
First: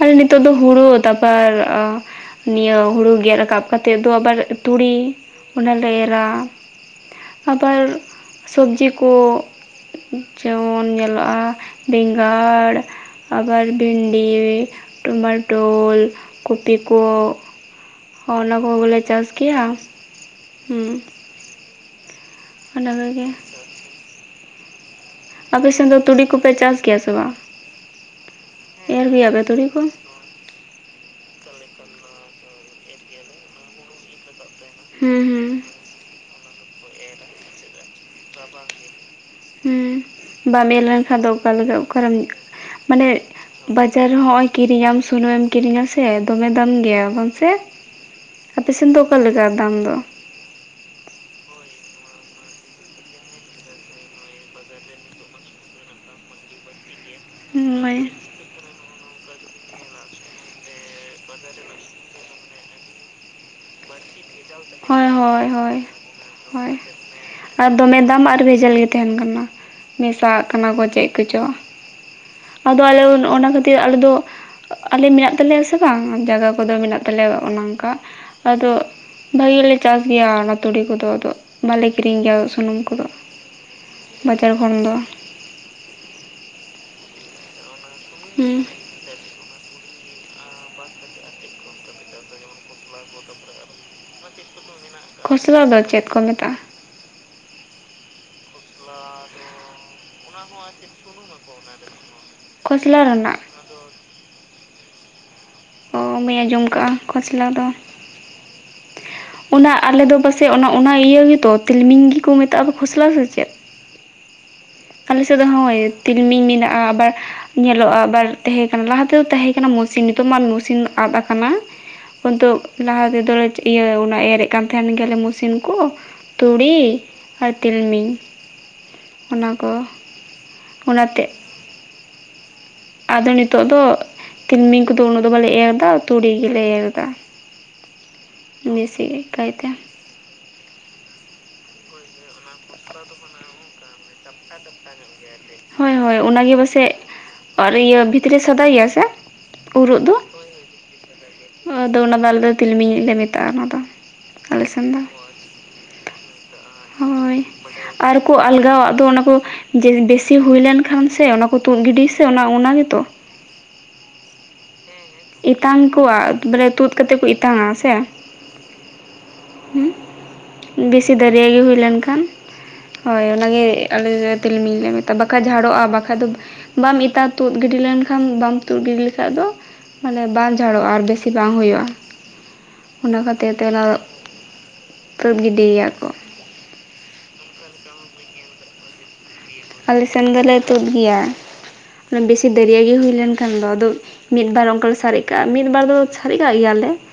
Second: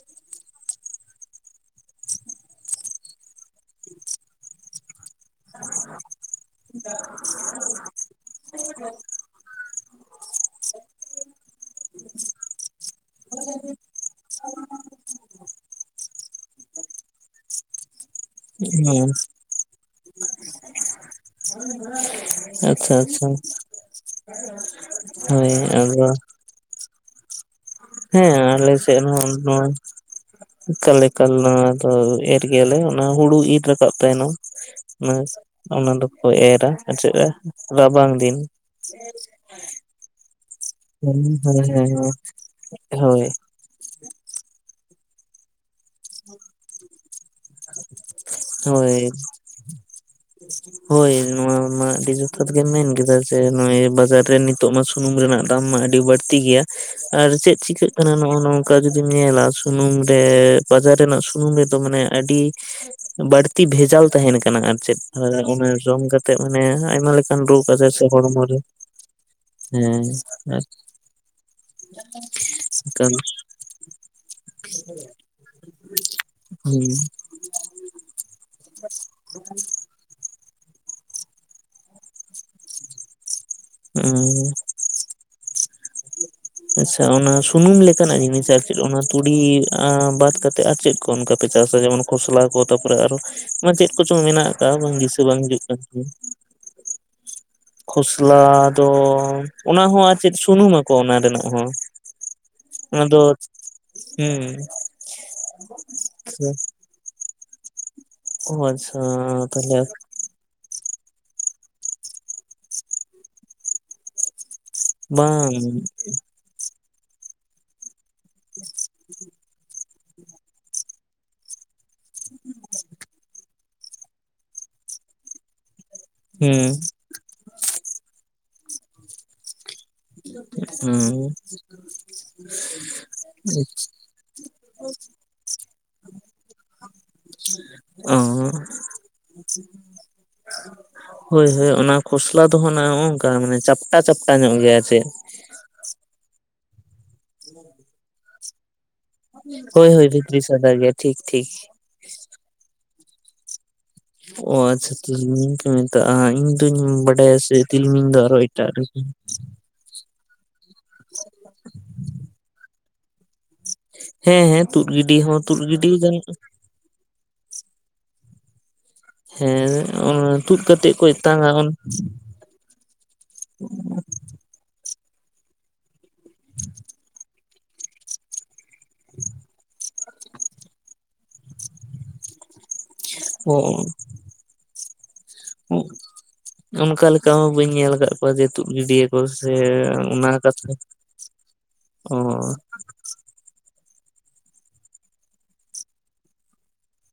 ᱟᱨ ᱱᱤᱛᱚᱜ ᱫᱚ ᱦᱩᱲᱩ, ᱛᱟᱨᱯᱚᱨᱼᱼ ᱱᱤᱭᱟᱹ ᱦᱩᱲᱩ ᱜᱮᱫ ᱨᱟᱠᱟᱵ ᱠᱟᱛᱮᱫ ᱫᱚ ᱟᱵᱟᱨ ᱛᱩᱲᱤ᱾ ᱚᱱᱟᱞᱮ ᱮᱨᱟ, ᱟᱵᱟᱨ ᱥᱚᱵᱽᱡᱤ ᱠᱚ᱾ ᱡᱮᱢᱚᱱ ᱧᱮᱞᱚᱜᱼᱟ ᱵᱮᱸᱜᱟᱲ, ᱟᱵᱟᱨ ᱵᱷᱤᱱᱰᱤ᱾ ᱴᱚᱢᱟᱴᱳᱞ, ᱠᱚᱯᱤ ᱠᱚ, ᱚᱱᱟ ᱠᱚᱜᱮᱞᱮ ᱦᱮᱸ ᱪᱟᱥᱼᱼ ᱜᱮᱭᱟ ᱾ ᱦᱩᱸ ᱚᱱᱟ ᱟᱪᱪᱷᱟ, ᱟᱪᱪᱷᱟ᱾ ᱠᱚᱜᱮ ᱦᱳᱭ ᱟᱯᱮ ᱥᱮᱱ ᱫᱚ ᱟᱫᱚ ᱛᱩᱲᱤ ᱠᱚᱯᱮ ᱪᱟᱥ ᱜᱮᱭᱟ ᱥᱮ ᱵᱟᱝ? ᱦᱮᱸ ᱟᱞᱮ ᱥᱮᱫ ᱮᱨ ᱦᱚᱸ ᱜᱮᱭᱟᱯᱮ ᱛᱩᱲᱤ ᱱᱚᱜᱚᱭ᱾ ᱠᱚ ᱠᱟᱠᱟᱞ ᱱᱚᱣᱟ ᱫᱚ ᱮᱨ ᱜᱮᱭᱟᱞᱮ ᱚᱱᱟ ᱦᱩᱲᱩ ᱤᱨ ᱨᱟᱠᱟᱵ ᱛᱟᱭᱱᱟ ᱦᱩᱸ ᱾ ᱚᱱᱟ ᱫᱚᱠᱚ ᱮᱨᱟ ᱟᱨ ᱪᱮᱫ ᱨᱟᱵᱟᱝ ᱫᱤᱱ ᱦᱩᱸ ᱵᱟᱝᱟᱢᱮ ᱦᱮᱸ ᱞᱮᱱᱠᱷᱟᱱ ᱫᱚ ᱦᱮᱸ ᱚᱠᱟᱮᱠᱟ ᱦᱮᱸ ᱚᱠᱟᱨᱮᱢ ᱢᱟᱱᱮ ᱦᱳᱭ ᱵᱟᱡᱟᱨ ᱨᱮᱦ ᱦᱚᱸᱜ ᱚᱭ ᱠᱤᱨᱤᱧᱟᱢ ᱥᱩᱱᱩᱢᱮ ᱮᱢ ᱠᱤᱨᱤᱧᱟ ᱥᱮ ᱫᱚᱢᱮ ᱫᱟᱢ ᱜᱮᱭᱟ ᱵᱟᱝ ᱟᱯᱮ ᱥᱮᱱ ᱦᱳᱭ ᱫᱚ ᱚᱠᱟᱞᱮ ᱞᱮᱠᱟ ᱫᱟᱢ ᱫᱚ? ᱦᱳᱭ ᱱᱚᱣᱟ ᱢᱟ ᱟᱹᱰᱤ ᱡᱚᱛᱷᱟᱛ ᱜᱮᱢ ᱢᱮᱱᱠᱟ ᱡᱮ ᱱᱚᱜ ᱵᱟᱡᱟᱨ ᱨᱮᱱᱤᱡ ᱱᱤᱛᱚᱜ ᱢᱟ ᱥᱩᱱᱩᱢ ᱨᱮᱱᱟᱜ ᱫᱟᱢ ᱢᱟ ᱟᱹᱰᱤ ᱵᱟᱹᱲᱛᱤ ᱜᱮᱭᱟ ᱾ ᱟᱨ ᱪᱮᱫ ᱪᱤᱠᱟᱹᱜ ᱦᱳᱭ ᱠᱟᱱᱟ᱾ ᱱᱚᱜᱼᱚ ᱱᱚᱝᱠᱟ ᱡᱩᱫᱤᱢ ᱧᱮᱞᱟ ᱥᱩᱱᱩᱢ ᱨᱮ ᱵᱟᱡᱟᱨ ᱨᱮᱱᱟᱜ ᱥᱩᱱᱩᱢ ᱨᱮᱫᱚ ᱢᱟᱱᱮ ᱟᱹᱰᱤ ᱵᱟᱹᱲᱛᱤ ᱛᱤ ᱵᱷᱮᱡᱟᱞ ᱛᱟᱦᱮᱱ ᱠᱟᱱᱟ ᱟᱨ ᱪᱮᱫ? ᱦᱚᱭ ᱚᱱᱟ ᱦᱚᱭ ᱡᱚᱢ ᱠᱟᱛᱮᱜ ᱢᱟᱱᱮ ᱦᱚᱭ ᱟᱭᱢᱟ ᱞᱮᱠᱟᱱ ᱨᱳᱜᱽ ᱟᱨ ᱟᱡᱟᱨ ᱥᱮ ᱫᱚᱢᱮ ᱫᱟᱢ ᱟᱨ ᱦᱚᱲᱢᱚ ᱨᱮ ᱵᱷᱮᱡᱟᱞ ᱜᱮ ᱛᱟᱦᱮᱱ ᱠᱟᱱᱟ ᱾ ᱢᱮᱥᱟᱜ ᱟᱜ ᱦᱮᱸ ᱟᱨ ᱠᱟᱱᱟ ᱠᱚ ᱪᱮᱫ ᱠᱚᱪᱚᱝ, ᱟᱫᱚ ᱟᱞᱮ ᱚᱱᱟ ᱠᱷᱟᱹᱛᱤᱨ ᱟᱞᱮ ᱫᱚ ᱟᱞᱮ ᱢᱮᱱᱟᱜ ᱛᱟᱞᱮᱭᱟ ᱥᱮ ᱵᱟᱝ? ᱡᱟᱭᱜᱟ ᱠᱚᱫᱚ ᱦᱩᱸ ᱢᱮᱱᱟᱜ ᱛᱟᱞᱮᱭᱟ ᱚᱱᱮ ᱚᱱᱠᱟ ᱟᱫᱚ ᱵᱷᱟᱹᱜᱮᱞᱮ ᱪᱟᱥ ᱜᱮᱭᱟ ᱚᱱᱟ ᱛᱩᱲᱤ ᱠᱚᱫᱚ ᱟᱫᱚ ᱵᱟᱞᱮ ᱠᱤᱨᱤᱧ ᱜᱮᱭᱟ ᱥᱩᱱᱩᱢ ᱠᱚᱫᱚ ᱾ ᱦᱩᱸ ᱵᱟᱡᱟᱨ ᱠᱷᱚᱱ ᱫᱚ ᱟᱪᱪᱷᱟ ᱚᱱᱟ ᱥᱩᱱᱩᱢ ᱞᱮᱠᱟᱱᱟᱜ ᱡᱤᱱᱤᱥᱟ ᱦᱩᱸ ᱟᱨ ᱪᱮᱫ ᱚᱱᱟ ᱛᱩᱲᱤ ᱵᱟᱫ ᱠᱟᱛᱮ ᱮᱫ ᱟᱨ ᱪᱮᱫ ᱠᱚ ᱚᱱᱠᱟ ᱯᱮ ᱪᱟᱥᱟ ᱡᱮᱢᱚᱱ ᱠᱷᱚᱥᱞᱟ ᱠᱚ ᱛᱟᱯᱚᱨᱮ ᱟᱨ ᱪᱮᱫ ᱠᱚᱪᱚᱝ ᱢᱮᱱᱟᱜ ᱵᱟᱝ ᱫᱤᱥᱟᱹ ᱵᱟᱝ ᱠᱷᱚᱥᱞᱟ ᱦᱤᱡᱩᱜ ᱫᱚ ᱠᱟᱱᱟ ᱪᱮᱫ ᱛᱤᱧᱹᱟ ᱠᱚ ᱢᱮᱛᱟᱜᱼᱟ ᱠᱷᱚᱥᱞᱟ ᱫᱚ ᱚᱱᱟ ᱦᱚᱸ ᱟᱨ ᱪᱮᱫ ᱥᱩᱱᱩᱢ ᱟᱠᱚ ᱚᱱᱟ ᱨᱮᱱᱟᱜ ᱦᱚᱸ ᱠᱷᱚᱥᱞᱟ ᱚᱱᱟ ᱫᱚ ᱨᱮᱱᱟᱜ ᱾ ᱦᱩᱸ ᱚ ᱢᱟᱧ ᱟᱸᱡᱚᱢ ᱠᱟᱜᱼᱟ᱾ ᱠᱷᱚᱥᱞᱟ ᱫᱚ ᱚ ᱟᱪᱪᱷᱟ ᱚᱱᱟ ᱛᱟᱦᱞᱮ ᱟᱞᱮ ᱫᱚ ᱵᱟ ᱥᱮ ᱚᱱᱟ ᱤᱭᱟᱹ ᱜᱮᱛᱚ ᱛᱤᱞᱢᱤᱧ ᱜᱮᱠᱚ ᱢᱮᱛᱟᱜᱼᱟ᱾ ᱠᱷᱚᱥᱞᱟ ᱥᱮ ᱪᱮᱫ? ᱟᱞᱮ ᱥᱮᱫ ᱫᱚ ᱵᱟᱝ ᱦᱳᱭ ᱛᱤᱞᱢᱤᱧ ᱢᱮᱱᱟᱜᱼᱟ ᱟᱵᱟᱨ ᱧᱮᱞᱚᱜᱼᱟ? ᱵᱟᱨ ᱛᱮᱦᱮᱸ ᱠᱟᱱᱟ᱾ ᱞᱟᱦᱟ ᱛᱮᱫᱚ ᱛᱟᱦᱮᱸ ᱠᱟᱱᱟ ᱢᱚᱹᱥᱤᱱ ᱱᱤᱛᱚᱜ ᱢᱟ ᱢᱚᱹᱥᱤᱱ ᱟᱫ ᱟᱠᱟᱱᱟ *unintelligible* ᱞᱟᱦᱟ ᱛᱮᱫᱚ ᱤᱭᱟᱹ ᱚᱱᱟ ᱮᱨᱮᱫ ᱠᱟᱱ ᱛᱟᱦᱮᱱ ᱜᱮᱭᱟᱞᱮ ᱢᱚᱹᱥᱤᱱ ᱠᱚ ᱦᱩᱸ ᱛᱩᱲᱤ ᱟᱨ ᱛᱤᱞᱢᱤᱧ ᱚᱱᱟᱠᱚ ᱦᱩᱸ ᱟᱫᱚ ᱱᱤᱛᱚᱜ ᱫᱚ ᱛᱤᱞᱢᱤᱧ ᱠᱚᱫᱚ ᱩᱱᱟᱹᱜ ᱫᱚ ᱵᱟᱞᱮ ᱮᱨ ᱫᱟ ᱛᱩᱲᱤ ᱜᱮᱞᱮ ᱮᱨ ᱫᱟ ᱾ ᱚ *unintelligible* ᱦᱳᱭ ᱦᱳᱭ ᱚᱱᱟ ᱠᱷᱚᱥᱞᱟ ᱫᱚ ᱦᱚᱸ ᱱᱚᱜᱝᱠᱟ ᱢᱟᱱᱮ ᱪᱟᱯᱴᱟ ᱪᱟᱯᱴᱟ ᱧᱚᱜ ᱜᱮᱭᱟ ᱪᱮᱫ? ᱦᱳᱭ ᱦᱳᱭ ᱚᱱᱟᱜᱮ ᱯᱟᱥᱮᱡ ᱚᱨ ᱤᱭᱟᱹ ᱵᱷᱤᱛᱨᱤ ᱥᱟᱫᱟᱭᱮᱭᱟ ᱥᱮ? ᱦᱳᱭ ᱩᱨᱚᱜ ᱦᱳᱭ ᱫᱚ ᱵᱷᱤᱛᱨᱤᱥ ᱥᱟᱫᱟ ᱜᱮᱭᱟ ᱴᱷᱤᱠ ᱴᱷᱤᱠ ᱟᱫᱚ ᱚᱱᱟᱫᱚ ᱟᱞᱮᱫᱚ ᱛᱤᱞ ᱢᱤᱧ ᱞᱮ ᱢᱮᱛᱟᱜᱼᱟ ᱚᱱᱟᱫᱚ ᱾ ᱚ ᱟᱪᱪᱷᱟ ᱛᱤᱞᱢᱤᱧ ᱠᱚ ᱢᱮᱛᱟᱜᱼᱟ ᱤᱧ ᱫᱚᱩᱧ ᱵᱟᱰᱟᱭᱟ ᱦᱳᱭ ᱥᱮ ᱛᱤᱞᱢᱤᱧ ᱟᱨ ᱫᱚ ᱟᱨᱚ ᱠᱚ ᱮᱴᱟᱜ ᱨᱮ ᱟᱞᱜᱟᱣᱟᱜ ᱫᱚ ᱚᱱᱟ ᱠᱚ ᱵᱮᱥᱤ ᱦᱩᱭ ᱞᱮᱱ ᱠᱷᱟᱱ ᱥᱮ ᱚᱱᱟ ᱠᱚ ᱛᱩᱫ ᱜᱤᱰ ᱥᱮ ᱚᱱᱟ ᱚᱱᱟ ᱜᱮᱛᱚ? ᱦᱮᱸ ᱦᱮᱸ ᱛᱩᱫ ᱜᱤᱰᱤ ᱦᱚᱸ ᱛᱩᱫ ᱜᱤᱰᱤ ᱮᱛᱟᱝ ᱜᱟᱱᱚ -ᱟ᱾ ᱠᱚᱣᱟ ᱵᱚᱞᱮ ᱛᱩᱫ ᱠᱟᱛᱮ ᱠᱚ ᱤᱛᱟᱝᱟ ᱥᱮ? ᱦᱮᱸ ᱚᱱᱟ ᱛᱩᱫ ᱦᱩᱸ ᱠᱟᱛᱮᱜ ᱠᱚ ᱵᱮᱥᱤ ᱫᱟᱨᱭᱟ ᱮᱛᱟᱝᱟ ᱜᱮ ᱚᱱ ᱦᱩᱭ ᱞᱮᱱᱠᱷᱟᱱ ᱦᱳᱭ ᱚᱱᱟᱜᱮ ᱟᱞᱮ ᱛᱤᱞᱢᱤᱞ ᱞᱮ ᱢᱮᱛᱟᱜᱼᱟ᱾ ᱵᱟᱠᱷᱟ ᱡᱷᱟᱲᱚᱜᱼᱟ᱾ ᱵᱟᱠᱷᱟᱡ ᱫᱚ ᱵᱟᱢ ᱮᱛᱟ ᱛᱩᱫ ᱜᱤᱰᱤ ᱞᱮᱱᱠᱷᱟᱱ ᱵᱟᱢ ᱛᱩᱫ ᱜᱤᱰᱤ ᱞᱮᱠᱷᱷᱟᱡ ᱫᱚ ᱢᱟᱱᱮ ᱵᱟᱝ ᱡᱷᱟᱲᱚᱜ-ᱟ ᱟᱨ ᱵᱮᱥᱤ ᱵᱟᱝ ᱦᱩᱭᱩᱜ-ᱟ᱾ ᱚᱱᱟ ᱠᱷᱟᱹᱛᱤᱨ ᱚ ᱛᱮ ᱚᱱᱟ ᱛᱩᱫ ᱜᱤᱰᱤᱭ ᱜᱮᱭᱟᱠᱚ᱾ ᱚᱱᱠᱟ ᱞᱮᱠᱟ ᱦᱚᱸ ᱵᱟᱹᱧ ᱧᱮᱞ ᱟᱠᱟᱫ ᱠᱚᱣᱟ ᱡᱮ ᱛᱩᱫ ᱜᱤᱰᱤᱭᱟᱠᱚ᱾ ᱥᱮ ᱟᱞᱮ ᱥᱮᱱ ᱚᱱᱟ ᱫᱚᱞᱮ ᱠᱟᱛᱷᱟ ᱛᱩᱫ ᱜᱮᱭᱟ ᱚ ᱵᱮᱥᱤ ᱫᱚ᱾ ᱡᱟᱭᱜᱟ ᱦᱩᱭ ᱞᱮᱱᱠᱷᱟᱱ ᱫᱚ, ᱟᱫᱚ ᱢᱤᱫ ᱵᱟᱨ ᱚᱱᱠᱟ ᱞᱮᱮ ᱥᱟᱨᱮᱡ ᱠᱟᱜ-ᱟ, ᱢᱤᱫ ᱵᱟᱨ ᱫᱚ ᱥᱟᱨᱮᱡ ᱠᱟᱜ ᱜᱮᱭᱟᱞᱮ᱾